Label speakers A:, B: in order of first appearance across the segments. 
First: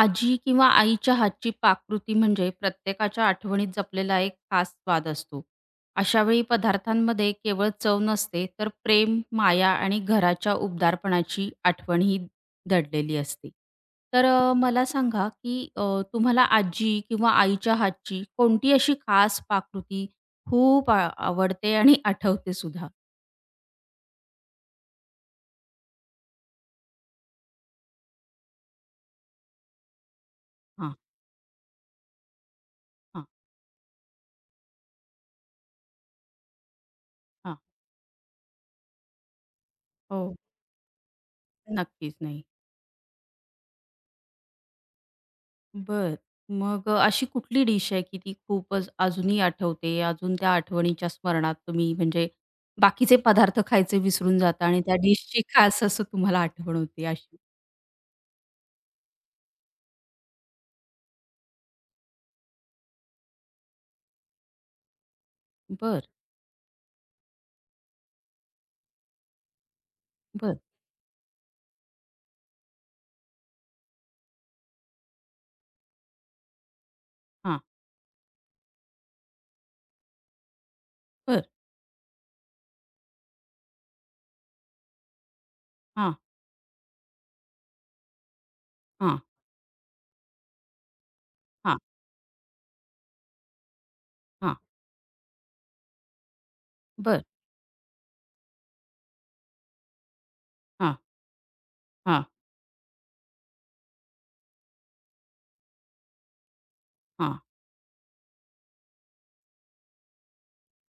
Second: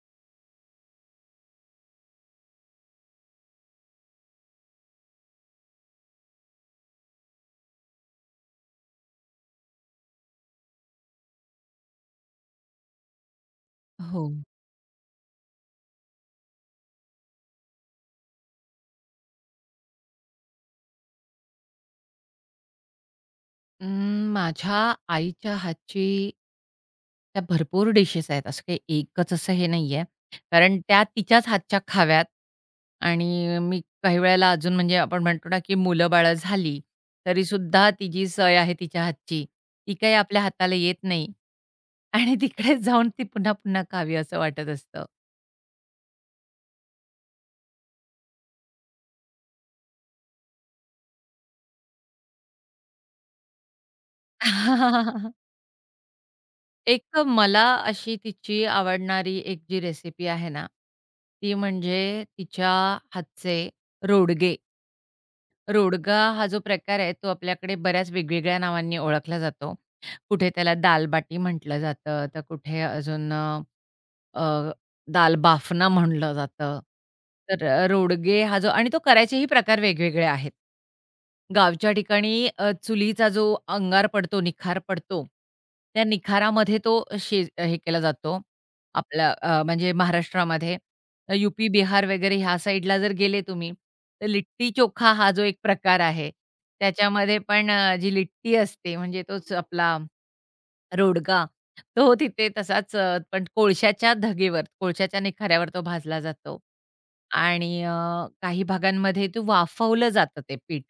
A: आजी किंवा आईच्या हातची पाककृती म्हणजे प्रत्येकाच्या आठवणीत जपलेला एक खास स्वाद असतो. अशावेळी पदार्थांमध्ये केवळ चव नसते, तर प्रेम, माया आणि घराच्या उबदारपणाची आठवणही दडलेली असते.
B: हो.
A: तर मला सांगा, की तुम्हाला आजी किंवा आईच्या हातची कोणती अशी खास पाककृती खूप आवडते आणि आठवते सुद्धा?
B: माझ्या आईच्या हातची त्या भरपूर डिशेस आहेत. असं काही एकच असं हे नाहीये. कारण
A: हां,
B: त्या तिच्याच हातच्या खाव्यात
A: हां,
B: आणि मी काही वेळेला अजून म्हणजे आपण म्हणतो ना, की मुलं-बाळं झाली,
A: हां.
B: तरीसुद्धा ती जी सय आहे तिच्या हातची, ती काही
A: हो,
B: आपल्या हाताला येत नाही
A: नक्कीच.
B: आणि
A: नाही.
B: तिकडेच जाऊन ती पुन्हा-पुन्हा खावी असं वाटत असतं.
A: बरं. मग अशी कुठली डिश आहे की ती खूपच अजूनही आठवते, अजून त्या आठवणीच्या स्मरणात तुम्ही म्हणजे बाकीचे पदार्थ खायचे विसरून जाता आणि त्या डिशची खास असं तुम्हाला आठवण होते
B: एक
A: अशी?
B: मला अशी तिची आवडणारी एक जी रेसिपी आहे ना, ती म्हणजे तिच्या हातचे रोडगे.
A: बरं,
B: रोडगा हा जो प्रकार आहे, तो आपल्याकडे बऱ्याच वेगवेगळ्या नावांनी ओळखला जातो. कुठे
A: बरं.
B: त्याला दाल बाटी म्हटलं जातं, तर कुठे अजून अ, दाल बाफना म्हणलं जातं.
A: हां,
B: तर रोडगे हा जो आणि तो करायचेही प्रकार वेगवेगळे आहेत.
A: बरं.
B: गावच्या ठिकाणी चुलीचा जो अंगार पडतो, निखार पडतो, त्या
A: हां,
B: निखारामध्ये तो शिज हे केला जातो.
A: हां,
B: आपला म्हणजे महाराष्ट्रामध्ये यू-पी,
A: हां,
B: बिहार वगैरे ह्या साईडला जर गेले तुम्ही, तर
A: हां.
B: लिट्टी-चोखा हा जो एक प्रकार आहे.
A: बरं.
B: त्याच्यामध्ये पण जी लिट्टी असते म्हणजे तोच आपला
A: हां,
B: रोडगा तो हो,
A: हां,
B: तिथे तसाच पण कोळशाच्या धगेवर, कोळशाच्या निखाऱ्यावर तो भाजला जातो
A: हां,
B: आणि काही भागांमध्ये ते वाफवलं जातं ते पीठ.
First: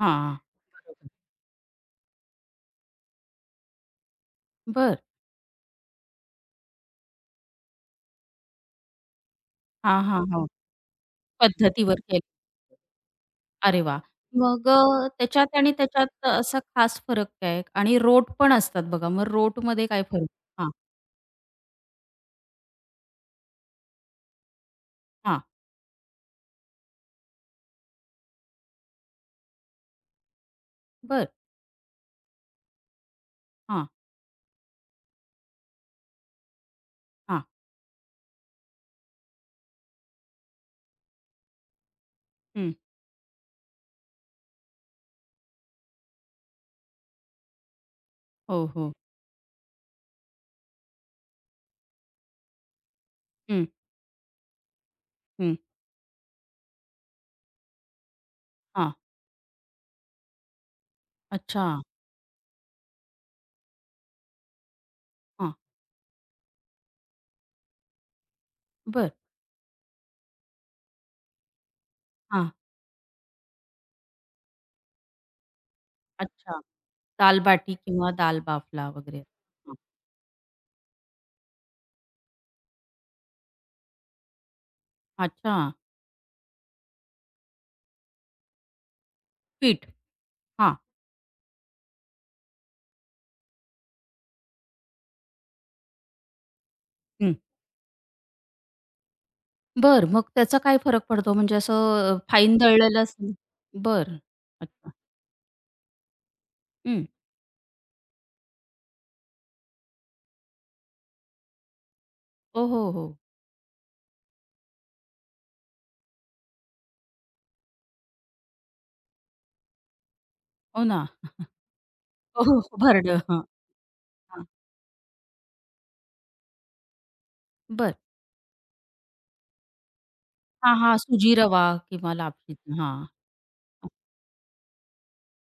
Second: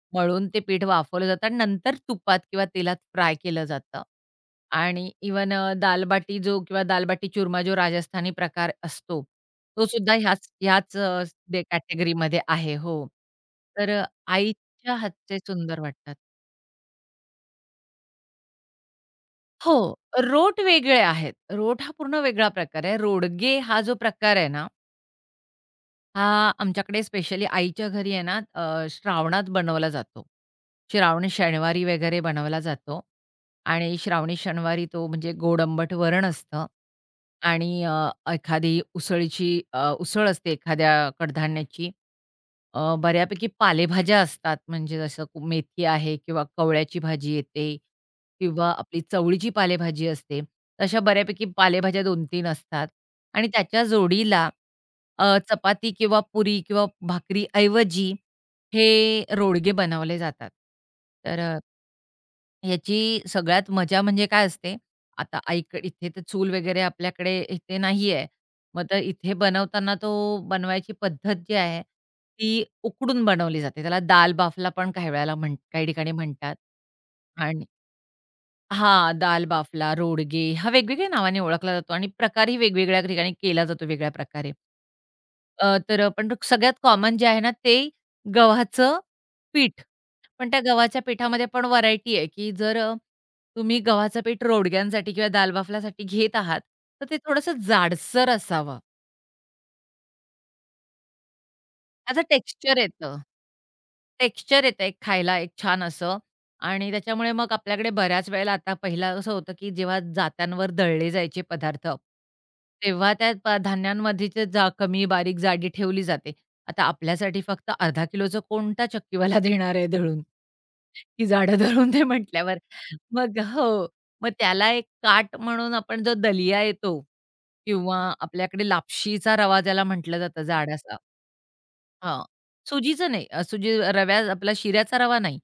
A: हां.
B: मळून ते पीठ
A: बरोबर.
B: वाफवलं जातं आणि नंतर तुपात किंवा तेलात फ्राय केलं जातं आणि इवन दालबाटी जो किंवा दाल चूरमा जो राजस्थानी प्रकार असतो, तो
A: हां,
B: सुद्धा
A: हां, हां.
B: ह्याच ह्याच
A: पद्धतीवर केलं.
B: कॅटेगरीमध्ये आहे. हो.
A: अरे
B: तर
A: वाह! मग
B: आईच्या हातचे
A: त्याच्यात आणि
B: सुंदर वाटतात.
A: त्याच्यात असा खास फरक काय आणि रोट पण असतात बघा, मग
B: हो.
A: रोटमध्ये काय फरक?
B: रोट
A: हां,
B: वेगळे आहेत. रोट हा पूर्ण वेगळा प्रकार आहे. रोडगे हा जो प्रकार आहे ना,
A: हां.
B: हा आमच्याकडे स्पेशली आईच्या घरी आहे ना, श्रावणात बनवला जातो.
A: बरं.
B: श्रावणी शनिवारी वगैरे बनवला जातो
A: हां,
B: आणि श्रावणी शनिवारी तो म्हणजे गोड आंबट वरण असतं
A: हां.
B: आणि एखादी उसळीची उसळ असते एखाद्या कडधान्याची.
A: हं.
B: बऱ्यापैकी पालेभाज्या असतात, म्हणजे जसं मेथी आहे किंवा कवळ्याची भाजी येते
A: हो,
B: किंवा
A: हो.
B: आपली चवळीची पालेभाजी असते. तशा बऱ्यापैकी पालेभाज्या 2-3 असतात आणि
A: हं,
B: त्याच्या जोडीला
A: हं.
B: चपाती किंवा पुरी किंवा भाकरीऐवजी
A: हां.
B: हे रोडगे बनवले जातात. तर
A: अच्छा.
B: ह्याची सगळ्यात मजा म्हणजे काय असते, आता
A: हां.
B: आईकडे इथे तर चूल वगैरे आपल्याकडे इथे नाही आहे. मग तर
A: बरं.
B: इथे बनवताना तो बनवायची पद्धत जी आहे,
A: हां.
B: ती उकडून बनवली जाते. त्याला दाल बाफला पण काही वेळेला म्हण काही ठिकाणी म्हणतात
A: अच्छा.
B: आणि
A: दाल-बाटी किंवा दाल-बाफला
B: हां,
A: वगैरे.
B: दाल
A: हं.
B: बाफला, रोडगे हा वेगवेगळ्या नावाने ओळखला जातो आणि प्रकारही वेगवेगळ्या ठिकाणी केला जातो वेगळ्या प्रकारे.
A: अच्छा.
B: तर पण सगळ्यात कॉमन जे आहे ना, ते गव्हाचं पीठ.
A: पीठ.
B: पण त्या
A: हां.
B: गव्हाच्या पिठामध्ये पण व्हरायटी आहे, की जर तुम्ही गव्हाचं पीठ रोडग्यांसाठी किंवा दाल बाफलासाठी घेत आहात, तर ते
A: हं.
B: थोडंसं जाडसर असावं.
A: बरं. मग त्याचा काय फरक पडतो? म्हणजे असं
B: त्याचं
A: फाईन
B: टेक्स्चर
A: दळलेलं
B: येतं.
A: असेल बरं.
B: टेक्स्चर येतं
A: अच्छा.
B: एक खायला एक छान असं. आणि
A: हं.
B: त्याच्यामुळे मग आपल्याकडे बऱ्याच वेळेला आता पहिला असं होतं, की जेव्हा जात्यांवर दळले जायचे पदार्थ,
A: हो, हो, हो.
B: तेव्हा त्या धान्यांमध्येच कमी बारीक जाडी ठेवली जाते. आता आपल्यासाठी फक्त अर्धा किलोचं कोणता चक्कीवाला देणार आहे दळून,
A: हो ना.
B: की जाडं दळून दे
A: हो,
B: म्हटल्यावर.
A: हो. हो, भरडं.
B: मग
A: हां,
B: हो, मग
A: हां.
B: त्याला एक काट म्हणून आपण जो दलिया येतो
A: बरं.
B: किंवा आपल्याकडे लापशीचा रवा ज्याला म्हटलं जातं
A: हां, हां.
B: जाडासा.
A: सुजी रवा किंवा
B: हां.
A: लापशीचं. हां.
B: सुजीचं नाही. सुजी रव्या आपला शिऱ्याचा रवा नाही.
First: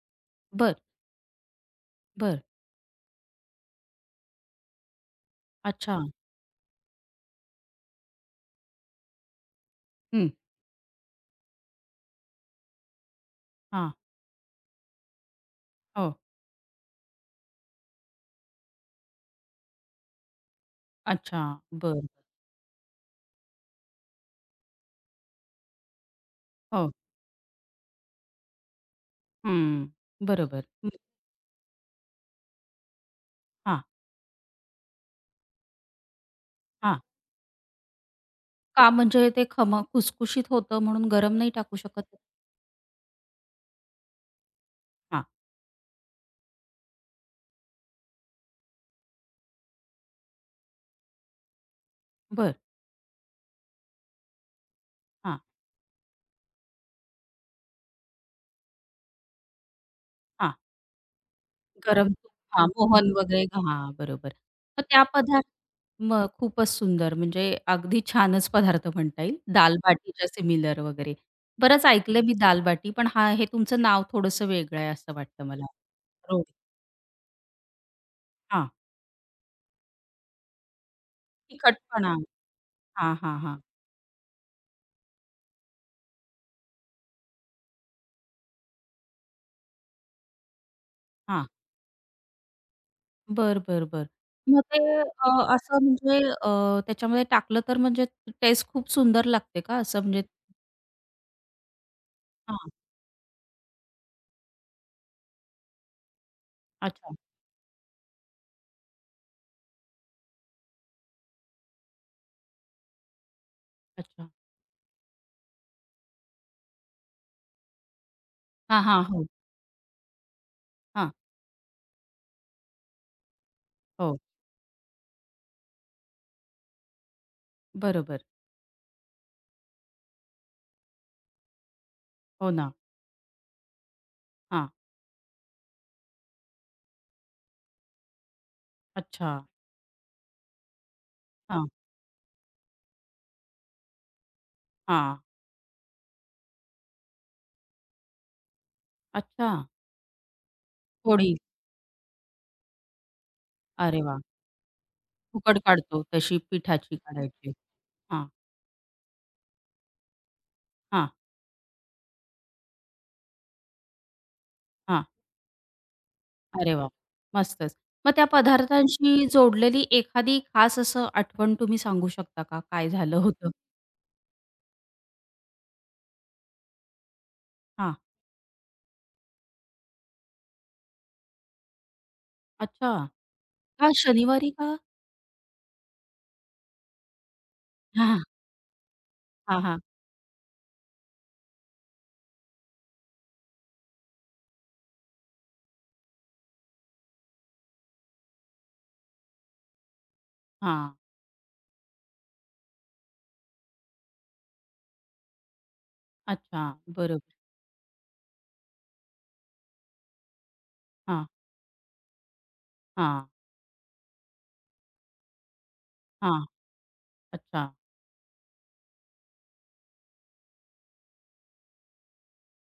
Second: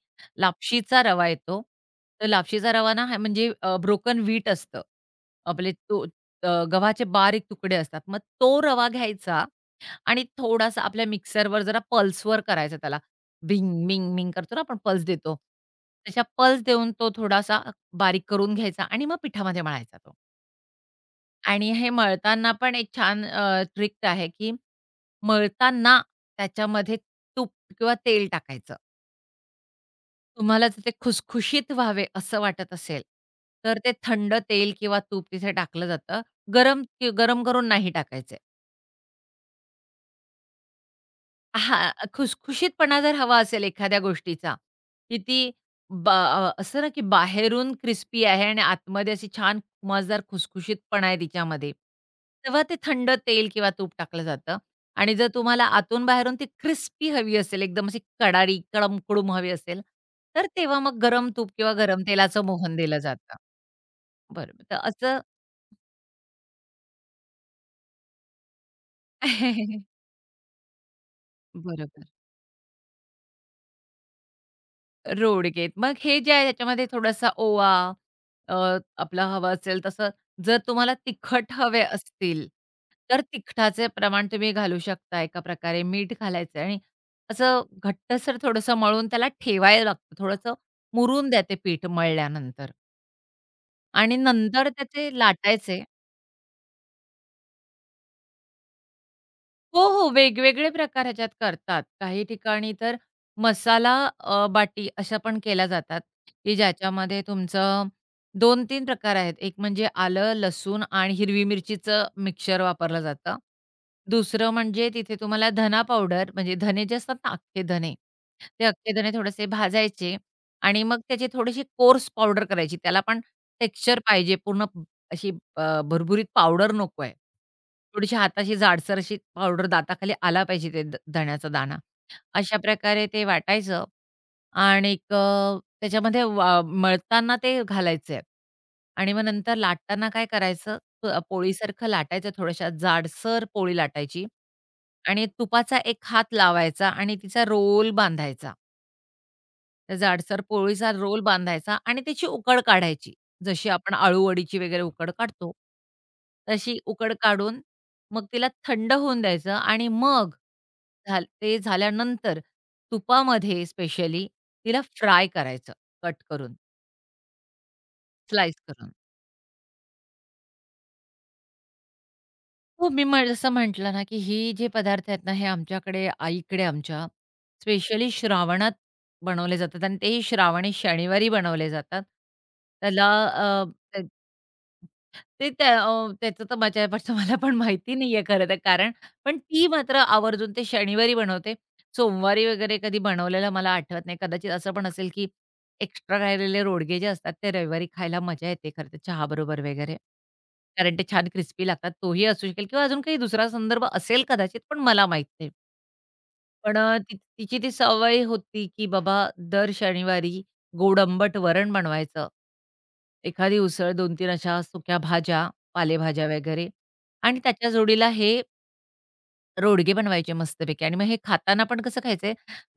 A: बरं,
B: लापशीचा रवा येतो. तर
A: बरं.
B: लापशीचा रवा ना हा म्हणजे ब्रोकन व्हीट असतं. आपले
A: अच्छा.
B: तो गव्हाचे बारीक तुकडे असतात. मग तो रवा घ्यायचा आणि
A: हं.
B: थोडासा आपल्या मिक्सरवर जरा पल्सवर करायचा त्याला. बिंग,
A: हां.
B: मिंग, मिंग करतो ना आपण पल्स देतो.
A: हो.
B: तशा पल्स देऊन तो थोडासा बारीक करून घ्यायचा आणि मग पिठामध्ये मळायचा तो.
A: अच्छा.
B: आणि हे
A: बरं.
B: मळताना पण एक छान ट्रिक आहे, की मळताना
A: हो.
B: त्याच्यामध्ये तूप किंवा तेल टाकायचं.
A: हं, बरोबर.
B: तुम्हाला जर ते खुसखुशीत व्हावे असं वाटत असेल, तर
A: हां,
B: ते थंड तेल किंवा तूप तिथे टाकलं जातं. गरम
A: हां.
B: गरम करून नाही टाकायचे.
A: का म्हणजे ते खमंग खुसखुशीत होतं म्हणून गरम नाही टाकू
B: हां,
A: शकत?
B: खुसखुशीतपणा जर हवा असेल एखाद्या गोष्टीचा, की
A: हां,
B: ती असं ना, की बाहेरून क्रिस्पी आहे आणि आतमध्ये अशी छान मजेदार खुसखुशीतपणा आहे तिच्यामध्ये.
A: बरं.
B: तेव्हा ते थंड तेल किंवा तूप टाकलं जातं आणि जर
A: हां,
B: तुम्हाला आतून बाहेरून ती क्रिस्पी हवी असेल, एकदम अशी कडारी, कडमकडूम हवी असेल, तर
A: हां.
B: तेव्हा मग गरम तूप किंवा गरम
A: गरम तूप
B: तेलाचं
A: हां,
B: मोहन दिलं
A: मोहन
B: जातं.
A: वगैरे हां, बरोबर.
B: बरोबर. तर
A: मग त्या
B: असं.
A: पदार्थ मग खूपच सुंदर म्हणजे अगदी छानच पदार्थ म्हणता येईल. दालबाटीच्या सिमिलर वगैरे. बरंच
B: बरोबर.
A: ऐकलंय मी दालबाटी, पण हे तुमचं नाव थोडंसं वेगळं आहे असं वाटतं मला.
B: रोडगेत. मग हे जे आहे
A: रोटी
B: त्याच्यामध्ये थोडासा ओवा, अ,
A: हां,
B: आपला हवं असेल तसं. जर तुम्हाला तिखट हवे
A: तिखटपणा.
B: असतील,
A: हां,
B: तर
A: हां, हां.
B: तिखटाचे प्रमाण तुम्ही घालू शकता एका प्रकारे. मीठ घालायचं आणि असं घट्टसर थोडंसं मळून त्याला ठेवायला लागतं. थोडंसं मुरून द्या
A: हां.
B: ते पीठ मळल्यानंतर
A: बर बर बर
B: आणि
A: मग
B: नंतर
A: ते
B: त्याचे लाटायचे.
A: असं म्हणजे त्याच्यामध्ये टाकलं तर म्हणजे टेस्ट खूप सुंदर लागते का
B: हो,
A: असं
B: हो.
A: म्हणजे?
B: वेगवेगळे प्रकार ह्याच्यात करतात. काही
A: हां.
B: ठिकाणी तर मसाला बाटी अशा पण केल्या जातात, की
A: अच्छा,
B: ज्याच्यामध्ये तुमचं दोन तीन प्रकार आहेत. एक म्हणजे आलं, लसूण आणि हिरवी मिरचीचं मिक्सचर वापरलं जातं.
A: अच्छा.
B: दुसरं म्हणजे तिथे तुम्हाला धना पावडर म्हणजे धने जे असतात ना अख्खे धने, ते
A: हां,
B: अख्खे
A: हां.
B: धने
A: हो.
B: थोडेसे भाजायचे आणि मग
A: हां.
B: त्याची थोडीशी कोर्स पावडर करायची. त्याला पण टेक्स्चर
A: हो.
B: पाहिजे पूर्ण. अशी भुरभुरीत पावडर नको आहे. थोडीशी
A: बरोबर.
B: हाताशी जाडसर अशी पावडर दाताखाली आला पाहिजे ते धण्याचा दाणा.
A: हो
B: अशा
A: ना.
B: प्रकारे ते वाटायचं
A: हां.
B: आणि त्याच्यामध्ये मळताना ते घालायचंय आणि मग
A: अच्छा.
B: नंतर लाटताना काय करायचं.
A: हां,
B: पोळीसारखं लाटायचं, थोड्याशा जाडसर पोळी लाटायची
A: हां.
B: आणि तुपाचा एक हात लावायचा आणि तिचा रोल बांधायचा.
A: अच्छा.
B: त्या जाडसर पोळीचा रोल
A: पोळी.
B: बांधायचा आणि त्याची उकड काढायची. जशी आपण
A: अरे वाह!
B: आळूवडीची वगैरे उकड काढतो.
A: फुकट काढतो तशी
B: तशी
A: पिठाची
B: उकड
A: काढायची.
B: काढून मग
A: हां,
B: तिला थंड होऊन द्यायचं आणि मग
A: हां,
B: झाल्यानंतर तुपामध्ये स्पेशली तिला
A: हां.
B: फ्राय करायचं, कट करून,
A: अरे वाह! मस्तच. मग त्या
B: स्लाईस करून.
A: पदार्थांशी जोडलेली एखादी खास असं आठवण तुम्ही सांगू शकता का?
B: हो,
A: काय
B: मी
A: झालं
B: म्ह जसं
A: होतं?
B: म्हटलं ना, की हे जे पदार्थ आहेत ना, हे आमच्याकडे आईकडे आमच्या
A: हां.
B: स्पेशली श्रावणात बनवले जातात आणि तेही श्रावणी शनिवारी बनवले जातात.
A: अच्छा.
B: त्याला
A: का
B: ते
A: शनिवारी का?
B: ते त्या त्याचं तर माझ्यापासून मला पण माहिती नाहीये
A: हां,
B: खरं तर कारण. पण
A: हां,
B: ती
A: हां,
B: मात्र आवर्जून ते शनिवारी बनवते. सोमवारी वगैरे कधी बनवलेलं मला आठवत नाही. कदाचित असं पण असेल, की एक्स्ट्रा राहिलेले रोडगे जे असतात ते रविवारी खायला मजा येते खरं तर चहाबरोबर वगैरे.
A: हां.
B: कारण ते छान क्रिस्पी लागतात. तोही असू शकेल किंवा अजून काही दुसरा संदर्भ असेल कदाचित, पण मला माहीत नाही.
A: अच्छा,
B: पण
A: बरोबर.
B: तिची ती सवय होती, की बाबा दर शनिवारी गोड
A: हां,
B: आंबट वरण बनवायचं.
A: हां,
B: एखादी उसळ, 2-3 अशा सुक्या भाज्या, पालेभाज्या
A: हां.
B: वगैरे आणि
A: अच्छा,
B: त्याच्या जोडीला हे रोडगे बनवायचे मस्तपैकी. आणि मग हे खाताना पण कसं खायचंय,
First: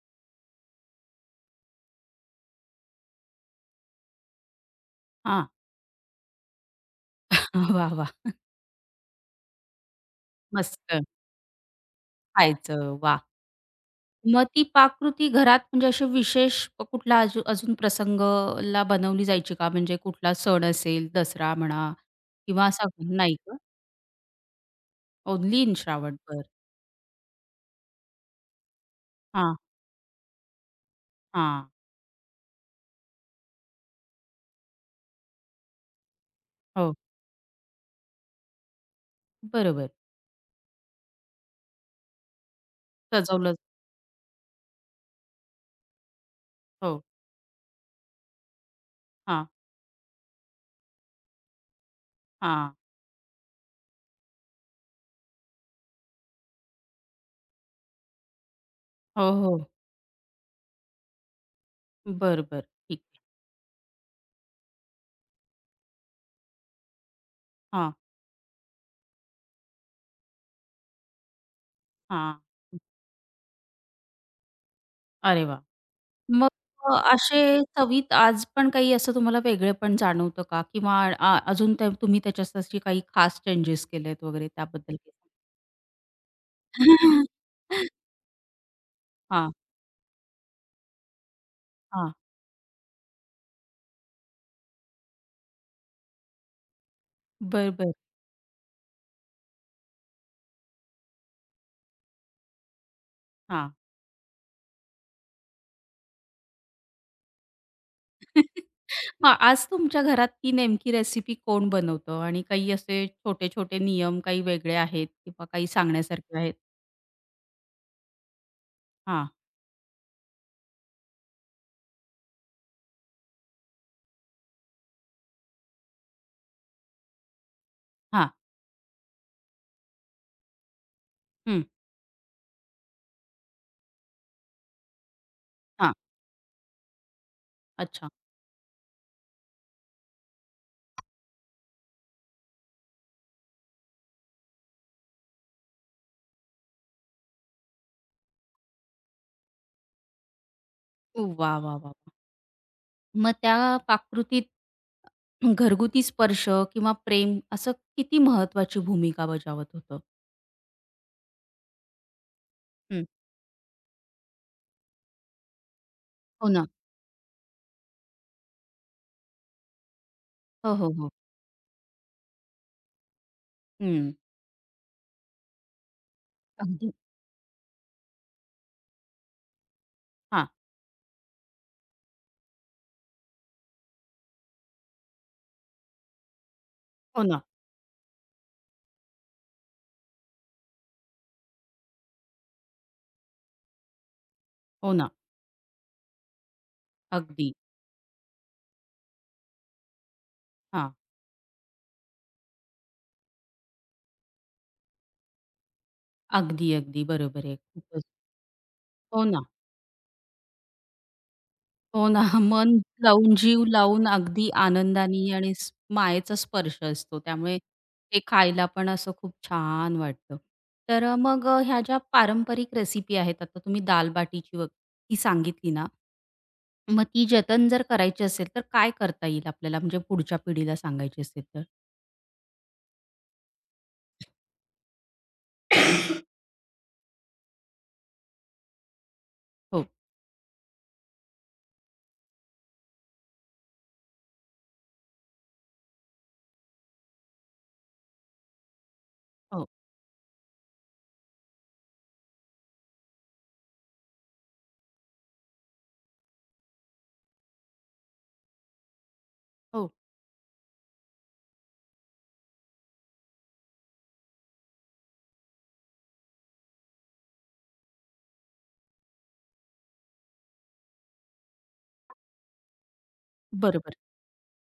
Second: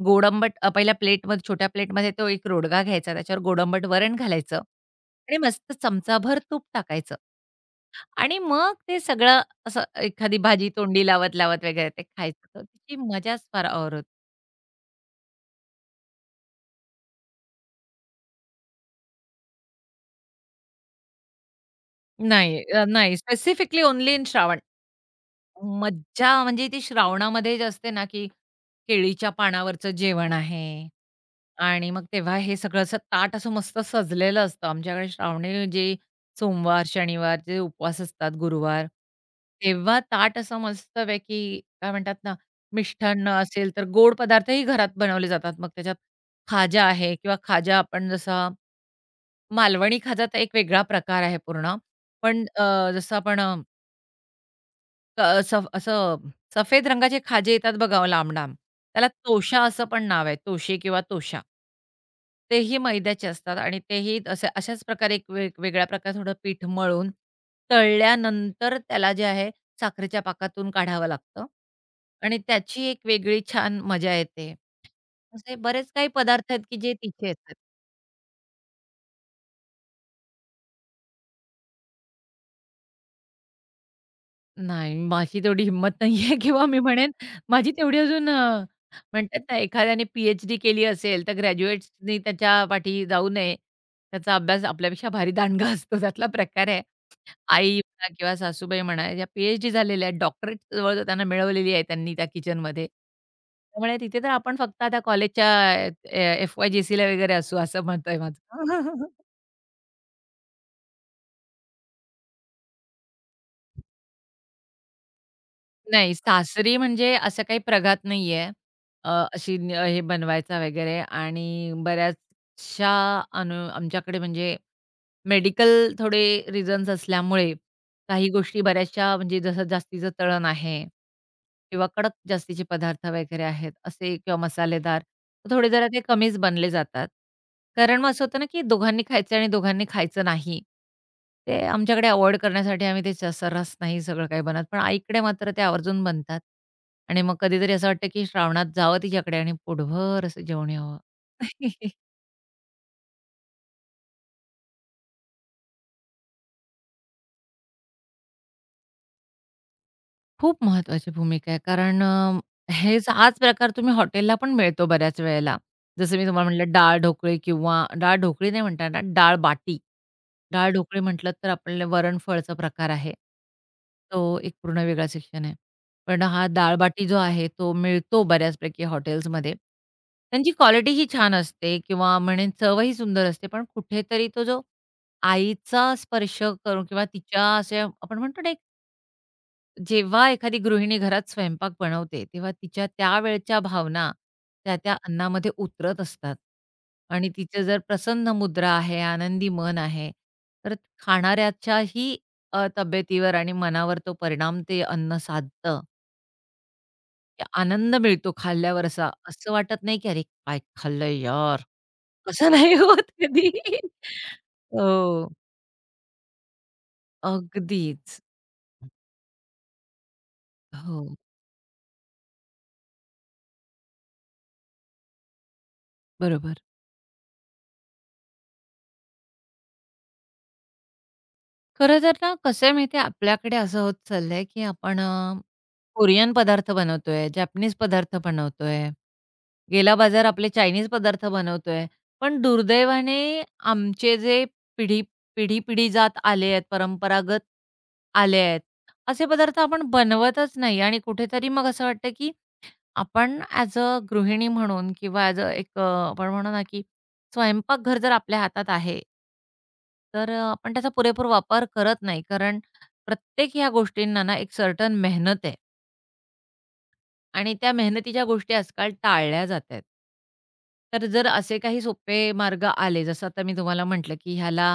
B: गोड आंबट. पहिल्या प्लेटमध्ये छोट्या प्लेटमध्ये तो एक रोडगा घ्यायचा, त्याच्यावर गोड आंबट वरण घालायचं आणि
A: हां.
B: मस्त चमचाभर तूप टाकायचं
A: वाह, वाह!
B: आणि मग ते सगळं असं एखादी भाजी
A: मस्त
B: तोंडी लावत, लावत वगैरे ते खायचं. तर
A: खायचं.
B: त्याची
A: वाह!
B: मजाच फार और होती.
A: मग ती पाककृती घरात म्हणजे असे विशेष कुठला अजून प्रसंगला बनवली जायची का? म्हणजे कुठला सण असेल, दसरा म्हणा
B: नाही
A: किंवा
B: अ,
A: असा
B: नाही.
A: नाही का?
B: Specifically only in Shravan.
A: Only in Shravan.
B: मज्जा
A: बरं.
B: म्हणजे ती श्रावणामध्ये जी असते ना, की केळीच्या
A: हां,
B: पानावरचं जेवण आहे
A: हां.
B: आणि मग तेव्हा हे सगळं असं ताट असं मस्त सजलेलं असतं. आमच्याकडे श्रावणी जे सोमवार,
A: हो,
B: शनिवार जे उपवास असतात, गुरुवार,
A: बरोबर.
B: तेव्हा ताट असं मस्तपैकी काय म्हणतात ना, मिष्ठान्न
A: सजवलं
B: असेल तर गोड पदार्थही घरात बनवले जातात. मग त्याच्यात खाजा
A: हो.
B: आहे किंवा खाजा आपण जसा
A: हां,
B: मालवणी खाजाचा एक वेगळा प्रकार आहे पूर्ण. पण
A: हां.
B: जसं आपण असं सफेद रंगाचे खाजे येतात बघा लांब-लांब. त्याला
A: हो,
B: तोशा
A: हो.
B: असं पण नाव आहे. तोशे किंवा तोशा.
A: बरं, बरं.
B: तेही
A: ठीक आहे.
B: मैद्याचे असतात आणि तेही असे अशाच प्रकारे एक वेगळ्या प्रकारे थोडं पीठ मळून,
A: हां,
B: तळल्यानंतर त्याला जे आहे साखरेच्या पाकातून काढावं लागतं
A: हां.
B: आणि त्याची एक वेगळी छान मजा येते.
A: अरे
B: असे
A: वाह!
B: बरेच काही
A: मग
B: पदार्थ आहेत की जे तिथे
A: असे
B: येतात.
A: चवीत आज पण काही असं तुम्हाला वेगळेपण जाणवतं का? किंवा अजून त्या तुम्ही त्याच्यात अशी काही खास चेंजेस केलेत वगैरे त्याबद्दल
B: नाही,
A: काही
B: माझी तेवढी हिंमत नाहीये किंवा मी म्हणेन माझी तेवढी अजून. म्हणतात
A: हां,
B: ना, एखाद्याने पी-एच-डी केली असेल, तर
A: हां.
B: ग्रॅज्युएट्सनी त्याच्या पाठी जाऊ नये. त्याचा अभ्यास आपल्यापेक्षा भारी दांडगा असतो. त्यातला प्रकार आहे.
A: बरं,
B: आई
A: बरं.
B: म्हणा किंवा सासूबाई म्हणा, ज्या पी झालेल्या आहेत, डॉक्टरेट जवळजवळ त्यांना मिळवलेली आहे त्यांनी, त्या किचनमध्ये.
A: हां.
B: त्यामुळे तिथे तर आपण फक्त आता कॉलेजच्या एफ-वाय-जी-सीला वगैरे असू, असं मत माझं.
A: मग आज तुमच्या घरात ती नेमकी रेसिपी कोण बनवतं आणि काही असे छोटे-छोटे नियम काही वेगळे आहेत किंवा काही
B: नाही,
A: सांगण्यासारखे आहेत?
B: सासरी म्हणजे असं काही प्रघात नाहीये.
A: हां,
B: अशी न हे बनवायचा वगैरे आणि बऱ्याचशा आमच्याकडे म्हणजे मेडिकल थोडे रिझन्स असल्यामुळे काही
A: हां.
B: गोष्टी बऱ्याचशा म्हणजे जसं जास्तीचं तळण आहे
A: हं.
B: किंवा कडक जास्तीचे पदार्थ वगैरे आहेत असे किंवा मसालेदार, तर थोडे जरा
A: हां.
B: ते कमीच बनले जातात. कारण मग
A: अच्छा.
B: असं होतं ना, की दोघांनी खायचं आणि दोघांनी खायचं नाही. ते आमच्याकडे अव्हॉइड करण्यासाठी आम्ही ते सर्रास नाही सगळं काही बनत. पण आईकडे मात्र ते आवर्जून बनतात आणि मग कधीतरी असं वाटतं, की श्रावणात जावं तिच्याकडे आणि पोटभर असं जेवण यावं.
A: वाह, वाह, वाह! मग त्या पाककृतीत घरगुती स्पर्श किंवा प्रेम असं किती महत्वाची भूमिका बजावत होतं?
B: खूप महत्त्वाची भूमिका आहे. कारण
A: हं.
B: हाच प्रकार तुम्ही हॉटेलला पण मिळतो बऱ्याच वेळेला. जसं मी
A: हो
B: तुम्हाला
A: ना.
B: म्हटलं डाळ-ढोकळी, किंवा डाळ-ढोकळी नाही म्हणता येणार, डाळ-बाटी.
A: हो, हो,
B: डाळ-ढोकळी
A: हो.
B: म्हटलं तर आपल्याला वरण-फळचा प्रकार आहे.
A: हं.
B: तो एक पूर्ण वेगळा सेक्शन आहे. पण हा
A: अगदी.
B: डाळ-बाटी जो आहे तो मिळतो बऱ्याचपैकी हॉटेल्समध्ये.
A: हां.
B: त्यांची क्वालिटीही छान असते किंवा म्हणेन चवही सुंदर असते. पण कुठेतरी तो जो आईचा स्पर्श करून किंवा
A: हो ना,
B: तिच्या, असे आपण म्हणतो ना, जेव्हा एखादी गृहिणी घरात स्वयंपाक बनवते, तेव्हा तिच्या त्यावेळच्या भावना त्या-त्या
A: हो ना.
B: अन्नामध्ये उतरत असतात आणि
A: अगदी.
B: तिचं जर प्रसन्न मुद्रा आहे, आनंदी मन आहे, तर
A: हां.
B: खाणाऱ्याच्याही तब्येतीवर आणि मनावर तो परिणाम ते अन्न साधतं.
A: अगदी, अगदी.
B: की
A: बरोबर आहे.
B: आनंद
A: खूपच.
B: मिळतो खाल्ल्यावर असा.
A: हो ना,
B: असं वाटत नाही की "अरे काय खाल्लं यार!"
A: हो ना.
B: असं
A: मन
B: नाही होत
A: लावून,
B: कधी.
A: जीव लावून अगदी
B: हो.
A: आनंदाने आणि मायेचा स्पर्श असतो. त्यामुळे
B: अगदीच.
A: ते खायला पण असं खूप छान वाटतं. तर
B: हो.
A: मग ह्या ज्या पारंपरिक रेसिपी आहेत, आता तुम्ही दाल बाटीची ही सांगितली ना,
B: बरोबर.
A: मग ती जतन जर करायची असेल, तर काय करता येईल आपल्याला म्हणजे पुढच्या पिढीला सांगायची असेल तर?
B: खरं तर ना, कसं आहे माहिती आपल्याकडे असं होत चाललंय, की आपण कोरियन पदार्थ बनवतोय, जॅपनीज पदार्थ बनवतोय,
A: हो,
B: गेला बाजार आपले चायनीज पदार्थ बनवतोय. पण दुर्दैवाने आमचे जे पिढी पिढी-पिढी जात आले आहेत, परंपरागत आले आहेत, असे पदार्थ
A: हो,
B: आपण बनवतच नाही आणि कुठेतरी मग असं वाटतं, की आपण ॲज अ गृहिणी म्हणून किंवा ॲज अ एक आपण म्हणू ना, की स्वयंपाकघर जर आपल्या हातात आहे,
A: हो.
B: तर आपण त्याचा पुरेपूर वापर करत नाही. कारण प्रत्येक ह्या गोष्टींना ना, एक सर्टन मेहनत आहे. आणि त्या मेहनतीच्या गोष्टी आजकाल टाळल्या जातायत. तर जर असे काही सोपे मार्ग आले, जसं आता मी तुम्हाला
A: बरोबर.
B: म्हटलं, की ह्याला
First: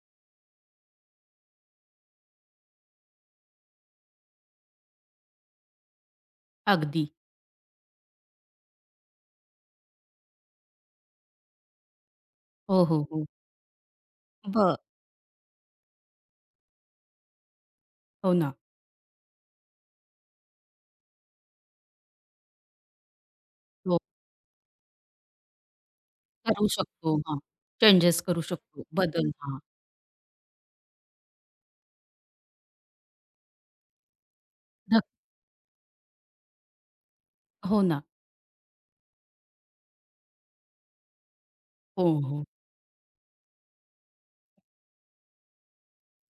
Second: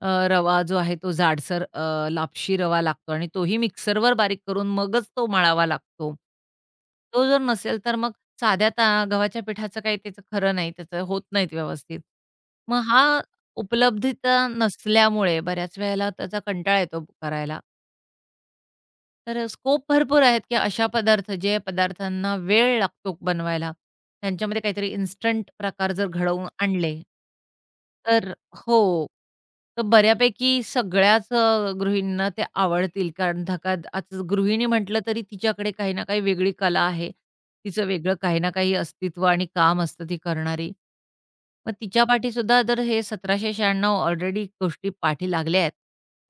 B: रवा जो आहे तो जाडसर लापशी रवा लागतो आणि तोही मिक्सरवर बारीक करून मगच तो मळावा लागतो.
A: अगदी.
B: तो जर नसेल, तर मग साध्या गव्हाच्या पिठाचं काही त्याचं खरं नाही, त्याचं होत नाहीत व्यवस्थित. मग
A: हो, हो,
B: हा
A: हो.
B: उपलब्धता
A: बरं.
B: नसल्यामुळे बऱ्याच वेळेला त्याचा कंटाळा येतो करायला.
A: हो ना.
B: तर स्कोप भरपूर आहेत, की अशा पदार्थ जे पदार्थांना वेळ लागतो बनवायला,
A: हो,
B: त्यांच्यामध्ये काहीतरी इन्स्टंट प्रकार जर घडवून
A: करू
B: आणले,
A: शकतो. हां. चेंजेस
B: तर
A: करू शकतो.
B: हो.
A: बदल. हां.
B: तर बऱ्यापैकी सगळ्याच गृहिणींना ते आवडतील. कारण धकाधकाच गृहिणी म्हटलं
A: नक्क
B: तरी तिच्याकडे काही ना काही वेगळी कला आहे,
A: हो
B: तिचं
A: ना.
B: वेगळं काही ना काही अस्तित्व आणि काम असतं ती करणारी. मग तिच्या
A: हो, हो.
B: पाठीसुद्धा जर हे 1796 ऑलरेडी गोष्टी पाठी लागल्या आहेत,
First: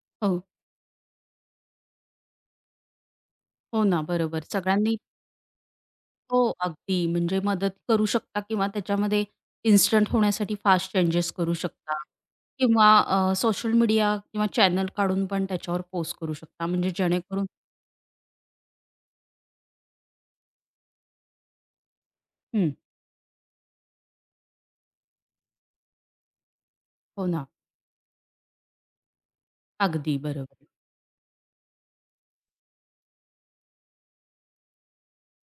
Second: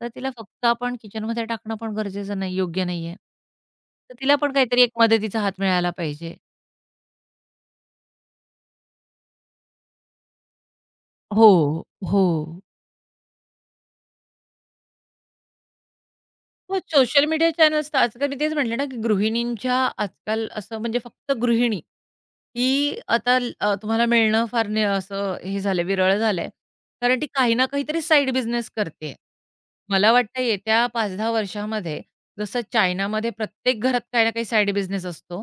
B: तर तिला
A: हो,
B: फक्त आपण किचनमध्ये टाकणं पण गरजेचं नाही, योग्य नाहीये.
A: हो ना.
B: तर तिला
A: बरोबर.
B: पण काहीतरी एक
A: सगळ्यांनी
B: मदतीचा हात मिळायला पाहिजे.
A: हो, अगदी म्हणजे मदत करू शकता किंवा त्याच्यामध्ये इन्स्टंट होण्यासाठी फास्ट चेंजेस
B: हो,
A: करू शकता
B: हो.
A: किंवा सोशल मीडिया किंवा चॅनल काढून पण त्याच्यावर पोस्ट करू शकता
B: हो,
A: म्हणजे
B: सोशल
A: जेणेकरून
B: मीडिया चॅनल्स तर आजकाल मी तेच म्हटलं ना, की गृहिणींच्या आजकाल असं म्हणजे फक्त गृहिणी ही
A: हं.
B: आता तुम्हाला मिळणं फार असं हे झालं आहे, विरळ झालं आहे. कारण ती
A: हो ना.
B: काही ना काहीतरी साइड बिझनेस करते आहे. मला
A: अगदी
B: वाटतं
A: बरोबर.
B: येत्या 5-10 वर्षामध्ये जसं चायनामध्ये प्रत्येक घरात काही ना काही साइड बिझनेस असतो,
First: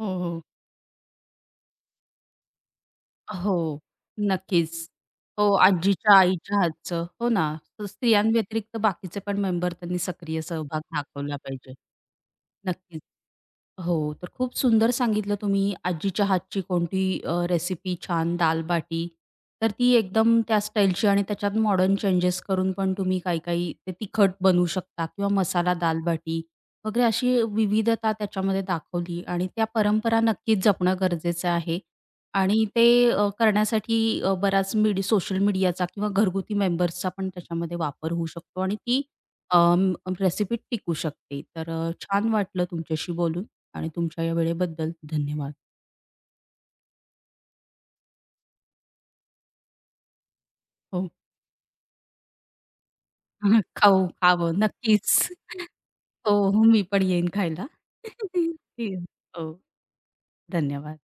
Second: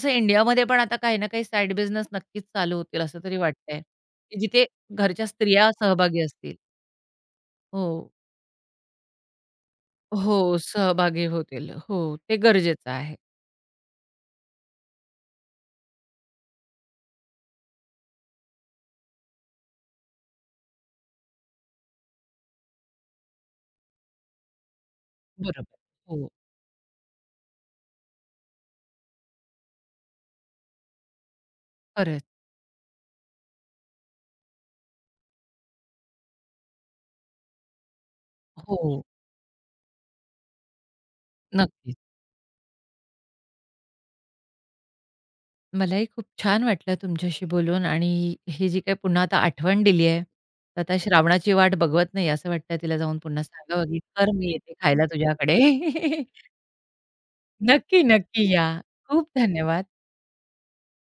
A: हो, हो.
B: इंडियामध्ये पण आता काही ना काही साइड बिझनेस नक्कीच चालू होतील असं तरी
A: हो,
B: वाटतं, की जिथे
A: नक्कीच.
B: घरच्या
A: हो,
B: स्त्रिया
A: आजीच्या,
B: सहभागी असतील.
A: आईच्या हातचं. हो ना,
B: हो.
A: तर स्त्रियांव्यतिरिक्त बाकीचे पण मेंबर त्यांनी सक्रिय
B: हो,
A: सहभाग
B: सहभागी
A: दाखवला
B: होतील.
A: पाहिजे.
B: हो, ते गरजेचं
A: नक्कीच.
B: आहे.
A: हो, तर खूप सुंदर सांगितलं तुम्ही आजीच्या हातची कोणती रेसिपी छान दाल-बाटी. तर ती एकदम त्या स्टाईलची आणि त्याच्यात मॉडर्न चेंजेस करून पण तुम्ही काही-काही ते तिखट बनवू शकता किंवा मसाला
B: बरोबर. हो,
A: दाल-बाटी वगैरे अशी विविधता त्याच्यामध्ये दाखवली आणि त्या परंपरा नक्कीच जपणं गरजेचं आहे.
B: खरंच.
A: आणि ते करण्यासाठी बराच सोशल मीडियाचा किंवा घरगुती मेंबर्सचा पण त्याच्यामध्ये वापर होऊ शकतो आणि ती
B: हो,
A: अम, रेसिपी टिकू शकते. तर
B: नक्कीच.
A: छान वाटलं तुमच्याशी बोलून आणि तुमच्या या वेळेबद्दल धन्यवाद.
B: मलाही खूप छान वाटलं तुमच्याशी बोलून आणि ही जी काही पुन्हा आता आठवण दिली आहे, तर आता
A: हो.
B: श्रावणाची वाट बघवत नाही असं वाटतंय, तिला जाऊन पुन्हा सांगावं, की
A: खाऊ,
B: "कर मी
A: खावं
B: येते खायला
A: नक्कीच.
B: तुझ्याकडे."
A: हो, हो. मी पण येईन खायला.
B: नक्की, नक्की या.
A: ठीक.
B: खूप
A: हो.
B: धन्यवाद.
A: धन्यवाद.